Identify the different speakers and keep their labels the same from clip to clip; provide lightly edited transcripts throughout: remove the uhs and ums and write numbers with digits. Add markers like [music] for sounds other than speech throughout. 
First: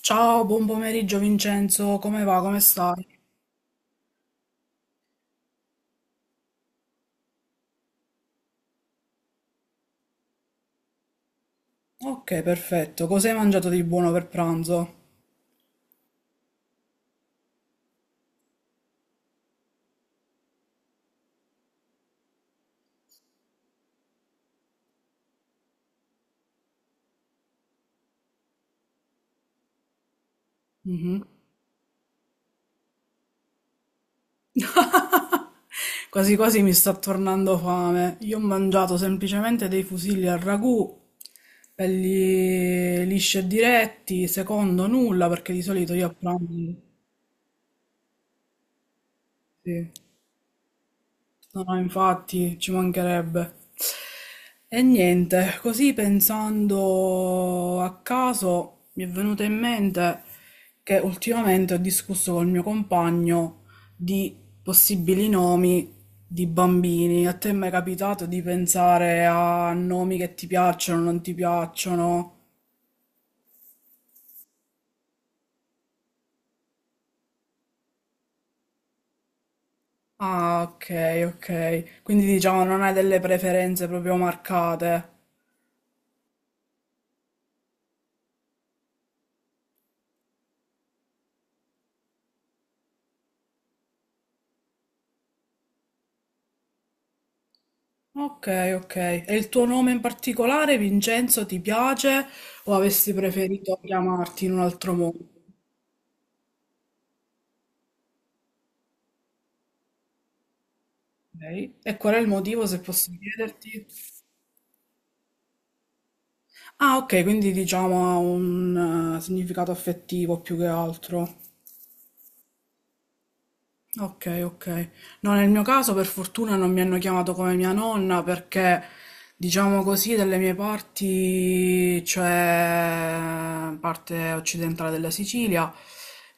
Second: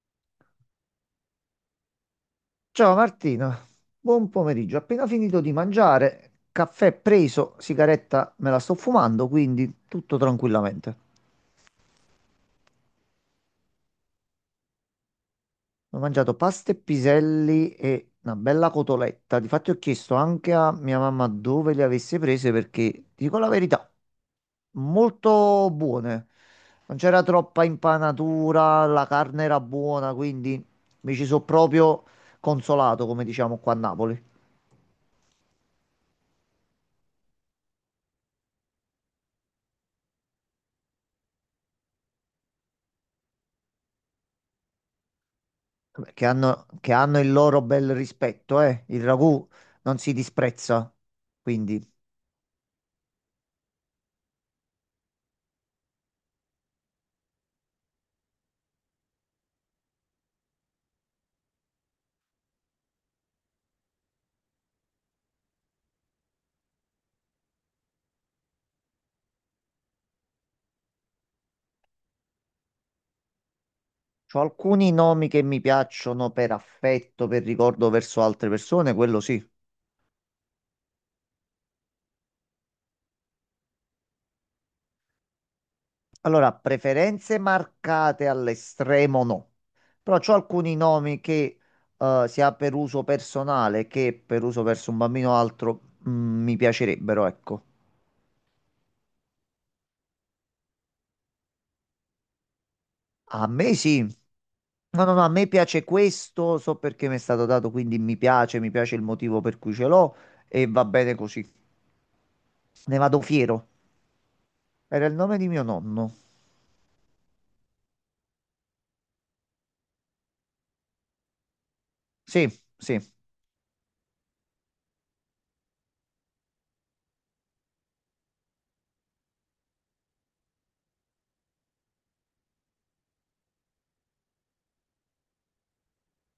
Speaker 1: Ciao, buon pomeriggio Vincenzo, come va? Come
Speaker 2: Ciao
Speaker 1: stai?
Speaker 2: Martina, buon pomeriggio. Appena finito di mangiare, caffè preso, sigaretta me la sto fumando, quindi tutto tranquillamente.
Speaker 1: Ok, perfetto. Cosa hai mangiato di buono per pranzo?
Speaker 2: Ho mangiato pasta e piselli e una bella cotoletta. Difatti ho chiesto anche a mia mamma dove le avesse prese perché, ti dico la verità, molto buone. Non c'era troppa impanatura, la carne era buona, quindi mi
Speaker 1: Mhm.
Speaker 2: ci sono proprio consolato, come diciamo qua a Napoli.
Speaker 1: Quasi quasi mi sta tornando fame. Io ho mangiato semplicemente dei fusilli al ragù, belli lisci e diretti, secondo nulla, perché di solito io
Speaker 2: Vabbè,
Speaker 1: a
Speaker 2: che hanno,
Speaker 1: pranzo...
Speaker 2: che hanno il loro bel rispetto, eh? Il ragù
Speaker 1: Sì.
Speaker 2: non si disprezza.
Speaker 1: No, no,
Speaker 2: Quindi,
Speaker 1: infatti ci mancherebbe. E niente, così pensando a caso mi è venuto in mente che ultimamente ho discusso col mio compagno di possibili nomi di bambini. A te è mai capitato di pensare a nomi che ti piacciono, non ti piacciono?
Speaker 2: c'ho alcuni nomi che mi piacciono per affetto, per ricordo verso altre persone, quello sì.
Speaker 1: Ah, ok, ok. Quindi diciamo non hai delle preferenze proprio marcate.
Speaker 2: Allora, preferenze marcate all'estremo no. Però c'ho alcuni nomi che sia per uso personale che per uso verso un bambino o altro mi piacerebbero, ecco.
Speaker 1: Ok, ok. E il tuo nome in particolare, Vincenzo, ti piace o avresti
Speaker 2: A me
Speaker 1: preferito
Speaker 2: sì. No,
Speaker 1: chiamarti in un altro
Speaker 2: no,
Speaker 1: modo?
Speaker 2: no, a me piace questo, so perché mi è stato dato, quindi mi piace il motivo per cui ce l'ho e va bene così.
Speaker 1: Ok. E qual è il motivo, se
Speaker 2: Ne
Speaker 1: posso
Speaker 2: vado fiero.
Speaker 1: chiederti?
Speaker 2: Era il nome di mio nonno.
Speaker 1: Ah, ok, quindi diciamo ha un significato affettivo più che altro.
Speaker 2: Sì, sì.
Speaker 1: Ok, ok. No, nel mio caso per fortuna non mi hanno chiamato come mia nonna perché, diciamo così, dalle mie parti, cioè parte occidentale della Sicilia,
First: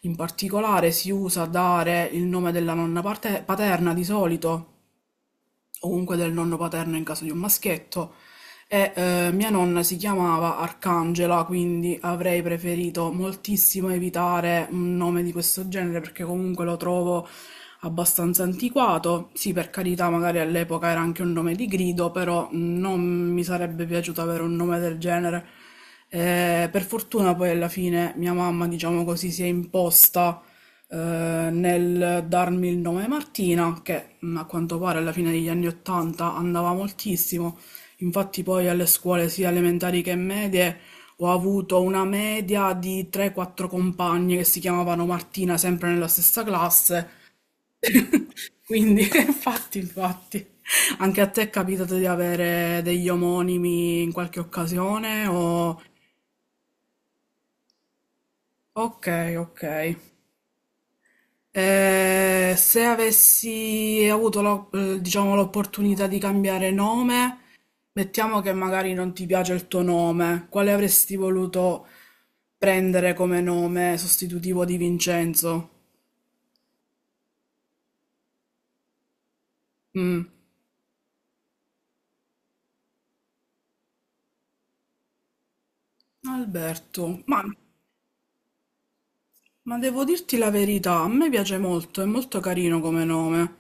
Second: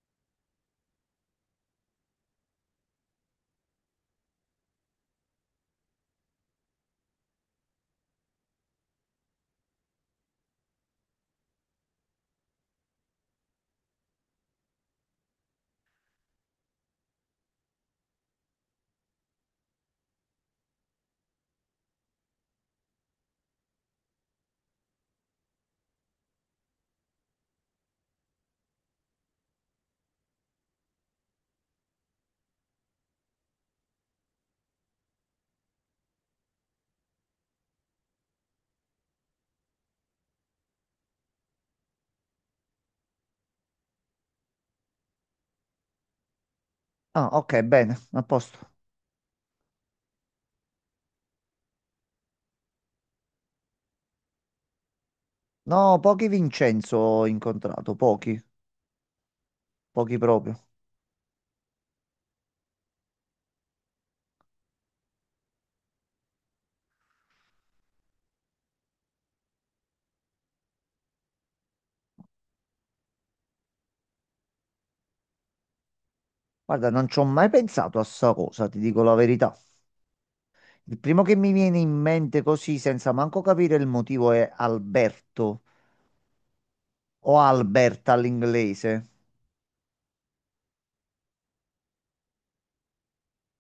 Speaker 1: in particolare si usa dare il nome della nonna paterna di solito o comunque del nonno paterno in caso di un maschietto. E mia nonna si chiamava Arcangela, quindi avrei preferito moltissimo evitare un nome di questo genere perché comunque lo trovo abbastanza antiquato. Sì, per carità, magari all'epoca era anche un nome di grido, però non mi sarebbe piaciuto avere un nome del genere. Per fortuna poi alla fine mia mamma, diciamo così, si è imposta nel darmi il nome Martina, che a quanto pare alla fine degli anni Ottanta andava moltissimo. Infatti poi alle scuole sia elementari che medie ho avuto una media di 3-4 compagne che si chiamavano Martina, sempre nella stessa classe.
Speaker 2: Ah, ok, bene, a posto.
Speaker 1: Quindi, [laughs] infatti, infatti, anche a te è capitato di avere degli omonimi in qualche occasione o...
Speaker 2: No, pochi Vincenzo ho incontrato, pochi,
Speaker 1: Ok, ok.
Speaker 2: pochi proprio.
Speaker 1: Se avessi avuto diciamo, l'opportunità di cambiare nome, mettiamo che magari non ti piace il tuo nome, quale avresti voluto prendere come nome sostitutivo di Vincenzo?
Speaker 2: Guarda, non ci ho mai pensato a sta cosa, ti dico la verità.
Speaker 1: Mm,
Speaker 2: Il primo che mi viene in mente così, senza manco capire il motivo, è Alberto
Speaker 1: Alberto,
Speaker 2: o
Speaker 1: ma...
Speaker 2: Alberta all'inglese.
Speaker 1: Ma devo dirti la verità, a me piace molto, è molto carino come nome.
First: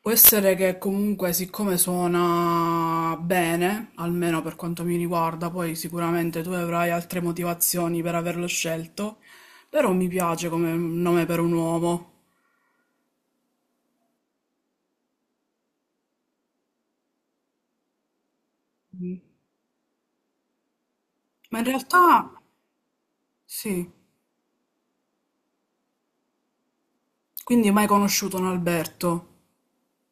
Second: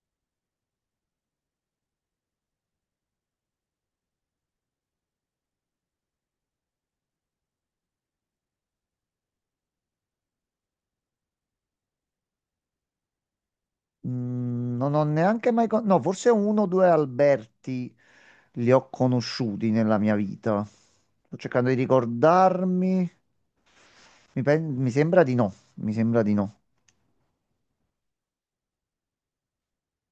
Speaker 1: Può essere che comunque, siccome suona bene, almeno per quanto mi riguarda, poi sicuramente tu avrai altre motivazioni per averlo scelto, però mi piace come nome per un uomo.
Speaker 2: Non ho neanche mai... No, forse uno o due Alberti li ho
Speaker 1: Mm.
Speaker 2: conosciuti nella mia vita. Sto
Speaker 1: Ma in
Speaker 2: cercando di
Speaker 1: realtà,
Speaker 2: ricordarmi.
Speaker 1: sì.
Speaker 2: Mi sembra di no, mi sembra di no.
Speaker 1: Quindi mai conosciuto un Alberto?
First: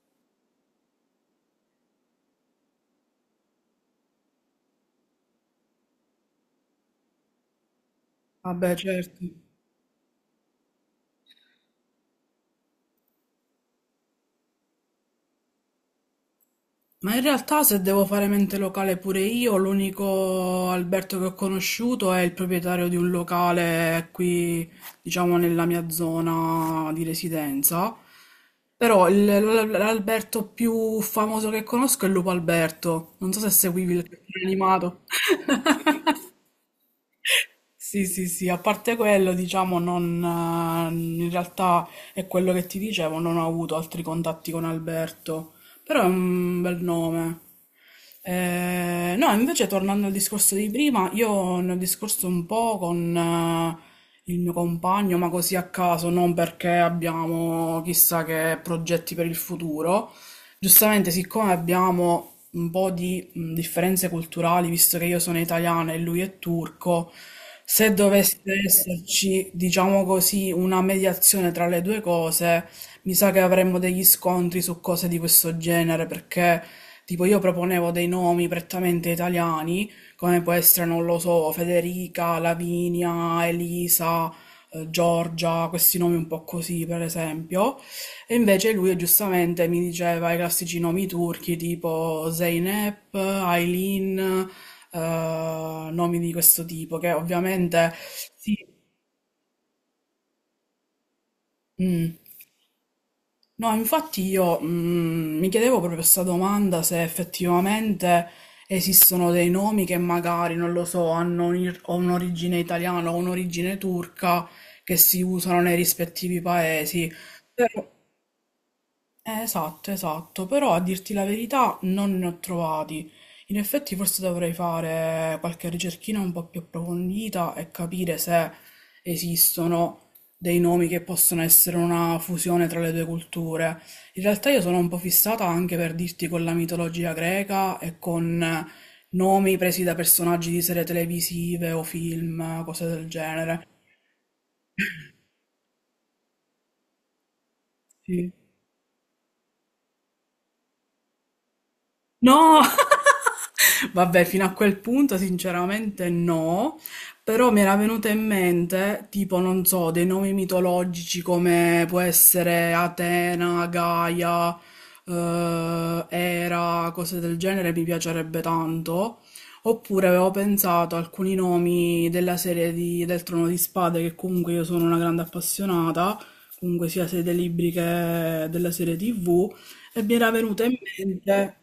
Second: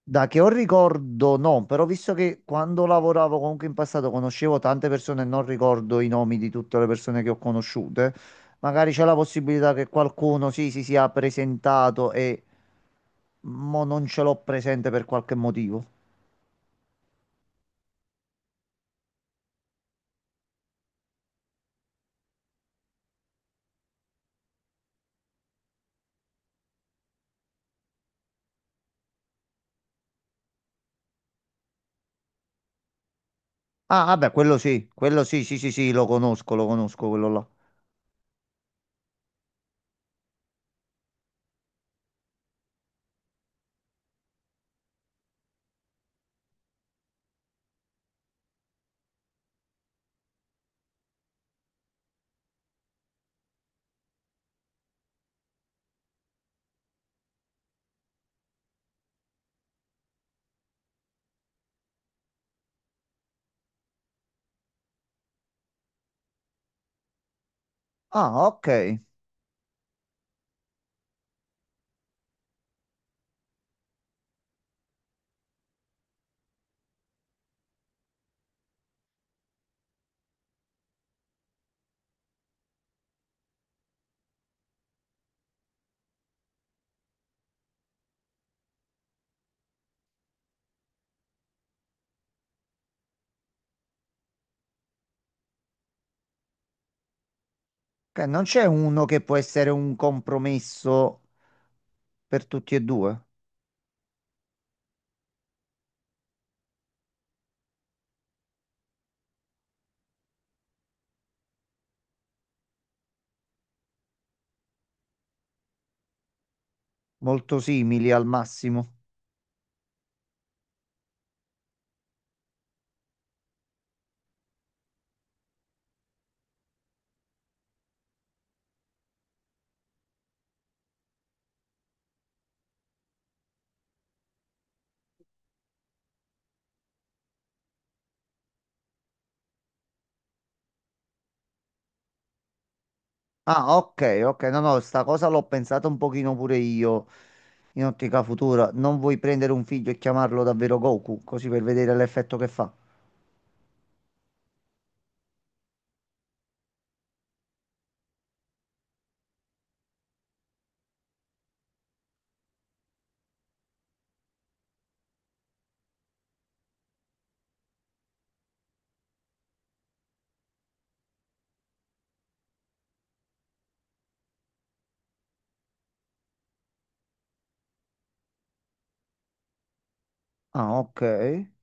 Speaker 2: Da che ho ricordo, no, però visto che quando lavoravo comunque in passato conoscevo tante persone e non ricordo i nomi di tutte le persone che ho conosciute,
Speaker 1: Vabbè,
Speaker 2: magari c'è la
Speaker 1: certo.
Speaker 2: possibilità che qualcuno sì, si sia presentato e mo non ce l'ho presente per qualche motivo.
Speaker 1: Ma in realtà, se devo fare mente locale pure io, l'unico Alberto che ho conosciuto è il proprietario di un locale qui, diciamo, nella mia zona di residenza. Però l'Alberto più famoso che conosco è Lupo Alberto. Non so se seguivi il
Speaker 2: Ah, vabbè,
Speaker 1: cartone animato.
Speaker 2: quello sì, sì, sì,
Speaker 1: [laughs]
Speaker 2: sì, lo conosco quello là.
Speaker 1: Sì, sì, sì, a parte quello, diciamo, non, in realtà è quello che ti dicevo, non ho avuto altri contatti con Alberto, però è un bel nome. No, invece tornando al discorso di prima, io ne ho discorso un po' con il mio compagno, ma così a caso, non perché abbiamo chissà che progetti per il futuro. Giustamente, siccome abbiamo un po' di differenze culturali, visto che io sono italiana e lui è turco, se dovesse
Speaker 2: Ah, ok.
Speaker 1: esserci, diciamo così, una mediazione tra le due cose, mi sa che avremmo degli scontri su cose di questo genere, perché tipo io proponevo dei nomi prettamente italiani, come può essere, non lo so, Federica, Lavinia, Elisa, Giorgia, questi nomi un po' così, per esempio. E invece lui giustamente mi diceva i classici nomi turchi tipo Zeynep, Aylin, nomi di questo tipo, che ovviamente
Speaker 2: Ok, non
Speaker 1: sì.
Speaker 2: c'è uno che può essere un compromesso
Speaker 1: Mm.
Speaker 2: per tutti e due,
Speaker 1: No, infatti io mi chiedevo proprio questa domanda, se effettivamente esistono dei nomi che magari, non lo so, hanno o un'origine italiana o un'origine turca che si usano nei rispettivi paesi.
Speaker 2: molto
Speaker 1: Però...
Speaker 2: simili al massimo.
Speaker 1: Esatto, esatto, però, a dirti la verità, non ne ho trovati. In effetti forse dovrei fare qualche ricerchina un po' più approfondita e capire se esistono dei nomi che possono essere una fusione tra le due culture. In realtà io sono un po' fissata anche, per dirti, con la mitologia greca e con nomi presi da personaggi di serie televisive o film, cose del genere.
Speaker 2: Ah, ok, ok, no, no, sta cosa l'ho pensata un pochino pure io in ottica
Speaker 1: Sì.
Speaker 2: futura. Non vuoi prendere un figlio e chiamarlo davvero Goku, così per vedere l'effetto che
Speaker 1: No!
Speaker 2: fa.
Speaker 1: [laughs] Vabbè, fino a quel punto sinceramente no, però mi era venuta in mente, tipo, non so, dei nomi mitologici come può essere Atena, Gaia, Era, cose del genere, mi piacerebbe tanto. Oppure avevo pensato a alcuni nomi della serie del Trono di Spade, che comunque io sono una grande appassionata, comunque sia sia dei libri che della serie TV. E mi era venuto in
Speaker 2: Ah, ok.
Speaker 1: mente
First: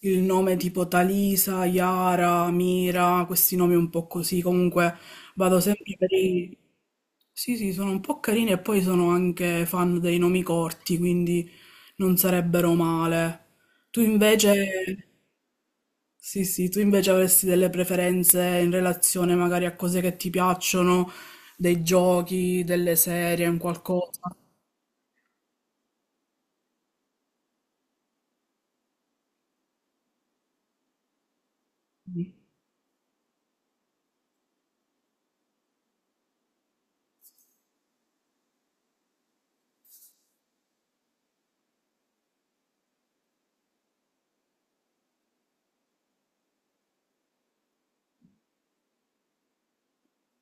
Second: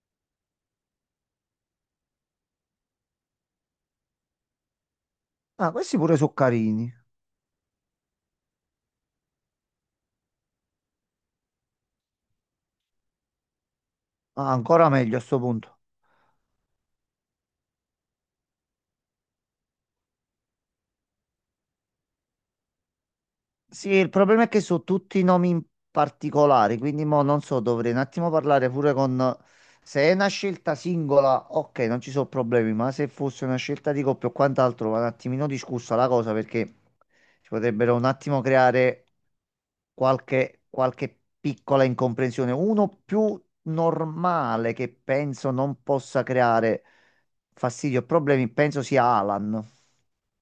Speaker 1: il nome tipo Talisa, Yara, Mira, questi nomi un po' così. Comunque vado
Speaker 2: Ah,
Speaker 1: sempre
Speaker 2: questi
Speaker 1: per
Speaker 2: pure sono
Speaker 1: i...
Speaker 2: carini.
Speaker 1: Sì, sì, sono un po' carini e poi sono anche fan dei nomi corti, quindi non sarebbero male. Tu
Speaker 2: Ah, ancora
Speaker 1: invece...
Speaker 2: meglio a sto punto.
Speaker 1: Sì, sì, tu invece avresti delle preferenze in relazione magari a cose che ti piacciono, dei giochi, delle serie, un
Speaker 2: Sì, il
Speaker 1: qualcosa.
Speaker 2: problema è che so tutti i nomi in particolare, quindi mo non so, dovrei un attimo parlare pure con... Se è una scelta singola, ok, non ci sono problemi, ma se fosse una scelta di coppia o quant'altro, va un attimino discussa la cosa perché si potrebbero un attimo creare qualche, qualche piccola incomprensione. Uno più normale che penso non possa creare fastidio o problemi, penso sia Alan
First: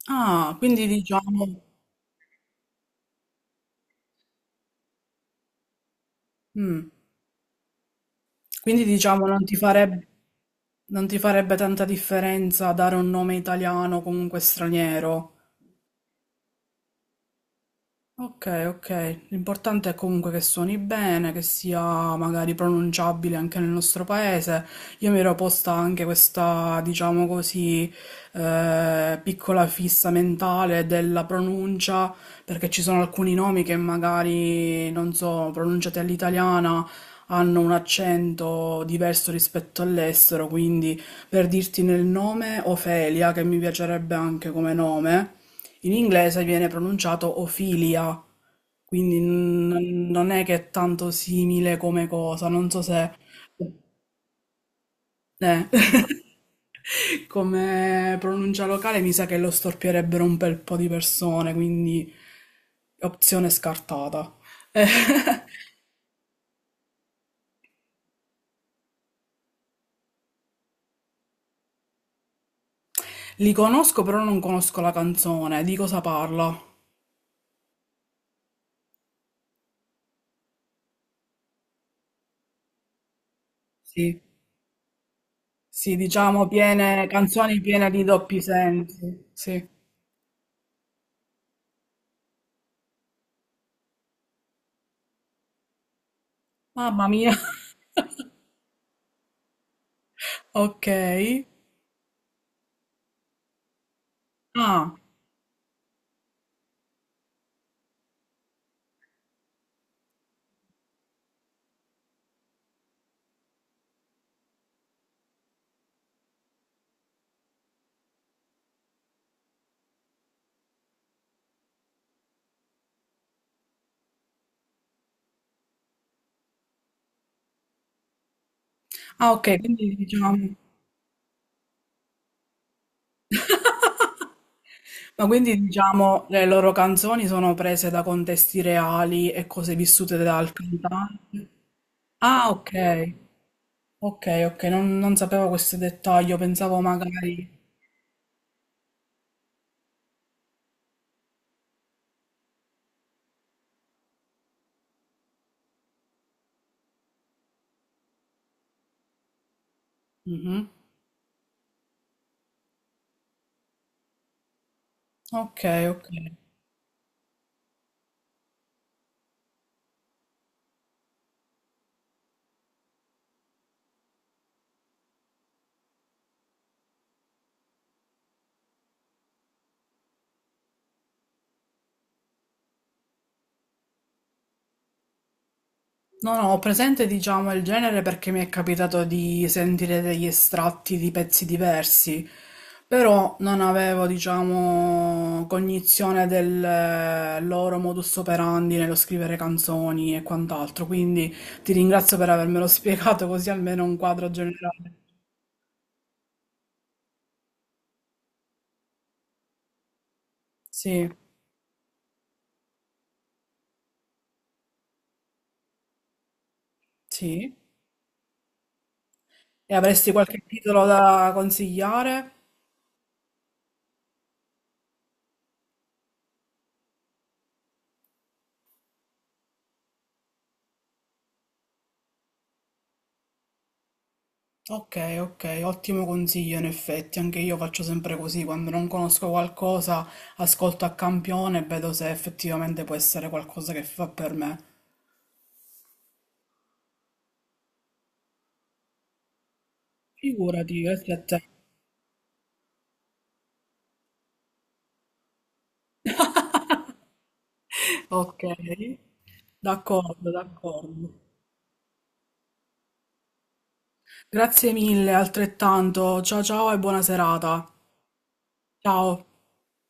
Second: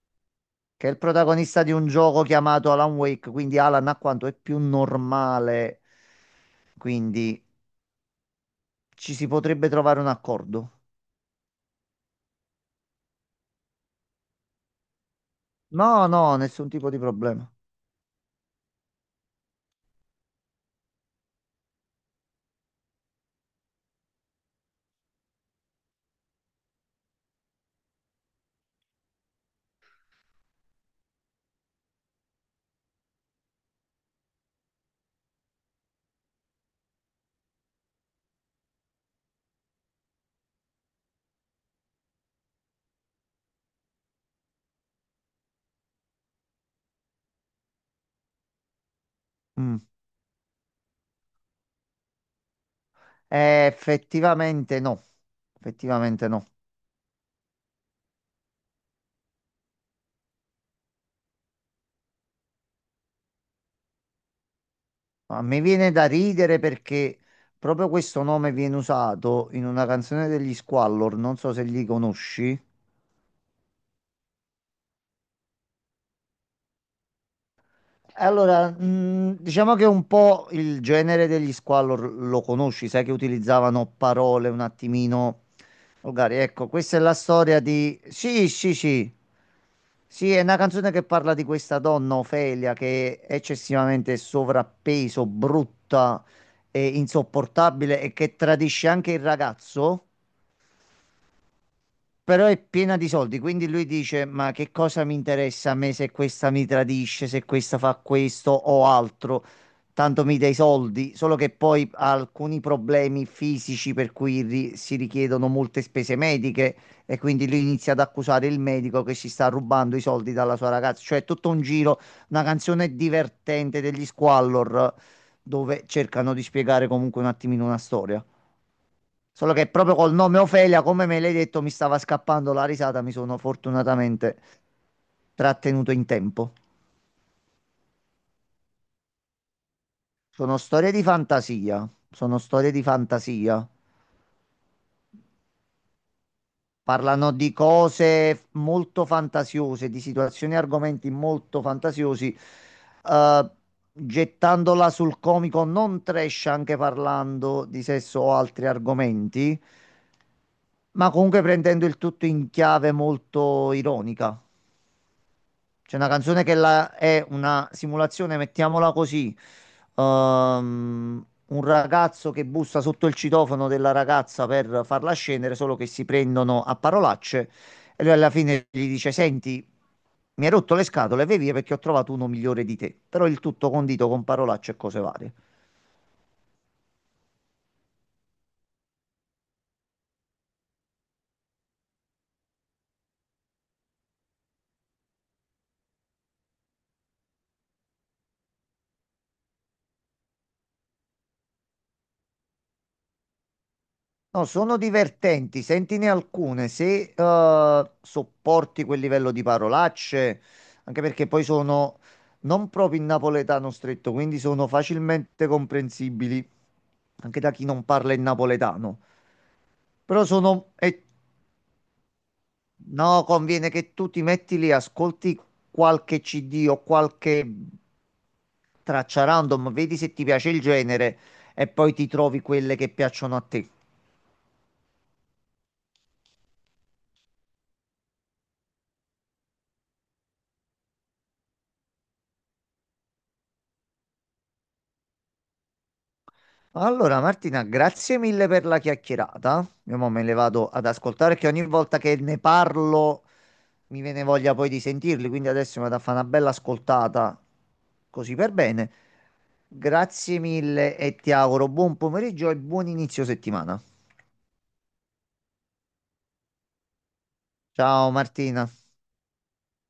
Speaker 1: Ah, quindi
Speaker 2: che è il
Speaker 1: diciamo...
Speaker 2: protagonista di un gioco chiamato Alan Wake, quindi Alan a quanto è più normale,
Speaker 1: Mm.
Speaker 2: quindi
Speaker 1: Quindi
Speaker 2: ci
Speaker 1: diciamo
Speaker 2: si
Speaker 1: non ti
Speaker 2: potrebbe trovare un accordo.
Speaker 1: non ti farebbe tanta differenza dare un nome italiano o comunque straniero.
Speaker 2: No, no, nessun tipo di problema.
Speaker 1: Ok, ok. L'importante è comunque che suoni bene, che sia magari pronunciabile anche nel nostro paese. Io mi ero posta anche questa, diciamo così, piccola fissa mentale della pronuncia, perché ci sono alcuni nomi che magari, non so, pronunciati all'italiana hanno un accento diverso rispetto all'estero, quindi per dirti nel nome Ofelia, che mi piacerebbe anche come nome. In inglese viene pronunciato Ophelia, quindi
Speaker 2: Mm.
Speaker 1: non è che è tanto simile come cosa, non so se...
Speaker 2: Effettivamente no,
Speaker 1: Eh.
Speaker 2: effettivamente no.
Speaker 1: [laughs] Come pronuncia locale, mi sa che lo storpierebbero un bel po' di persone, quindi opzione scartata. Eh,
Speaker 2: Ma mi viene da ridere perché proprio questo nome viene usato in una canzone degli Squallor, non so se li conosci.
Speaker 1: Li conosco, però non conosco la canzone. Di cosa parla?
Speaker 2: Allora, diciamo che un po' il genere degli Squallor lo conosci, sai che utilizzavano
Speaker 1: Sì,
Speaker 2: parole un attimino
Speaker 1: sì,
Speaker 2: volgari.
Speaker 1: diciamo
Speaker 2: Ecco, questa è
Speaker 1: piene,
Speaker 2: la
Speaker 1: canzoni
Speaker 2: storia
Speaker 1: piene
Speaker 2: di...
Speaker 1: di doppi
Speaker 2: Sì, sì, sì.
Speaker 1: sensi. Sì.
Speaker 2: Sì, è una canzone che parla di questa donna, Ofelia, che è eccessivamente sovrappeso, brutta e
Speaker 1: Mamma mia. [laughs]
Speaker 2: insopportabile e che tradisce anche il ragazzo
Speaker 1: Ok.
Speaker 2: però è piena di soldi, quindi lui dice: Ma che
Speaker 1: Ah.
Speaker 2: cosa mi interessa a me se questa mi tradisce, se questa fa questo o altro? Tanto mi dai soldi, solo che poi ha alcuni problemi fisici per cui si richiedono molte spese mediche e quindi lui inizia ad accusare il medico che si sta rubando i soldi dalla sua ragazza. Cioè, è tutto un giro, una canzone divertente degli Squallor dove cercano di spiegare comunque un attimino una storia.
Speaker 1: Ah,
Speaker 2: Solo
Speaker 1: ok,
Speaker 2: che
Speaker 1: quindi
Speaker 2: proprio col nome
Speaker 1: diciamo...
Speaker 2: Ofelia, come me l'hai detto, mi stava scappando la risata, mi sono fortunatamente
Speaker 1: Ma quindi
Speaker 2: trattenuto in
Speaker 1: diciamo le
Speaker 2: tempo.
Speaker 1: loro canzoni sono prese da contesti reali e cose vissute dal
Speaker 2: Sono storie di
Speaker 1: cantante?
Speaker 2: fantasia, sono
Speaker 1: Ah,
Speaker 2: storie di
Speaker 1: ok,
Speaker 2: fantasia.
Speaker 1: ok, ok, non sapevo questo dettaglio, pensavo
Speaker 2: Parlano di
Speaker 1: magari...
Speaker 2: cose molto fantasiose, di situazioni e argomenti molto fantasiosi, eh, gettandola sul comico non trash, anche parlando di sesso o altri argomenti,
Speaker 1: Mhm.
Speaker 2: ma comunque prendendo il tutto in chiave molto ironica.
Speaker 1: Ok,
Speaker 2: C'è
Speaker 1: ok.
Speaker 2: una canzone che è una simulazione, mettiamola così. ehm, un ragazzo che bussa sotto il citofono della ragazza per farla scendere, solo che si prendono a parolacce e lui alla fine gli dice: Senti, mi hai rotto le scatole, vai via perché ho trovato uno migliore di te. Però il tutto condito con parolacce e cose varie.
Speaker 1: No, no, ho presente, diciamo, il genere, perché mi è capitato di sentire degli estratti di pezzi diversi, però non avevo, diciamo, cognizione del loro modus operandi nello scrivere canzoni e quant'altro, quindi ti ringrazio per avermelo [laughs] spiegato così almeno un quadro
Speaker 2: No, sono
Speaker 1: generale.
Speaker 2: divertenti, sentine alcune se sopporti quel livello di parolacce, anche
Speaker 1: Sì,
Speaker 2: perché poi sono non proprio in napoletano stretto, quindi sono facilmente comprensibili anche da
Speaker 1: sì.
Speaker 2: chi non parla il napoletano.
Speaker 1: E avresti
Speaker 2: Però
Speaker 1: qualche
Speaker 2: sono...
Speaker 1: titolo da consigliare?
Speaker 2: no, conviene che tu ti metti lì, ascolti qualche CD o qualche traccia random, vedi se ti piace il genere e poi ti trovi quelle che piacciono a te.
Speaker 1: Ok, ok, ottimo consiglio in effetti, anche io faccio sempre così: quando non conosco qualcosa ascolto a campione e vedo se effettivamente può essere qualcosa che fa per me.
Speaker 2: Allora, Martina, grazie mille per la chiacchierata. Io mo me le vado
Speaker 1: Figurati,
Speaker 2: ad
Speaker 1: grazie a
Speaker 2: ascoltare
Speaker 1: te.
Speaker 2: che ogni volta che ne parlo mi viene voglia poi di sentirli, quindi adesso mi vado a fare una bella ascoltata così
Speaker 1: Ok,
Speaker 2: per bene.
Speaker 1: d'accordo,
Speaker 2: Grazie mille
Speaker 1: d'accordo.
Speaker 2: e ti auguro buon pomeriggio e buon inizio settimana.
Speaker 1: Grazie mille, altrettanto. Ciao ciao e buona serata.
Speaker 2: Ciao Martina.
Speaker 1: Ciao.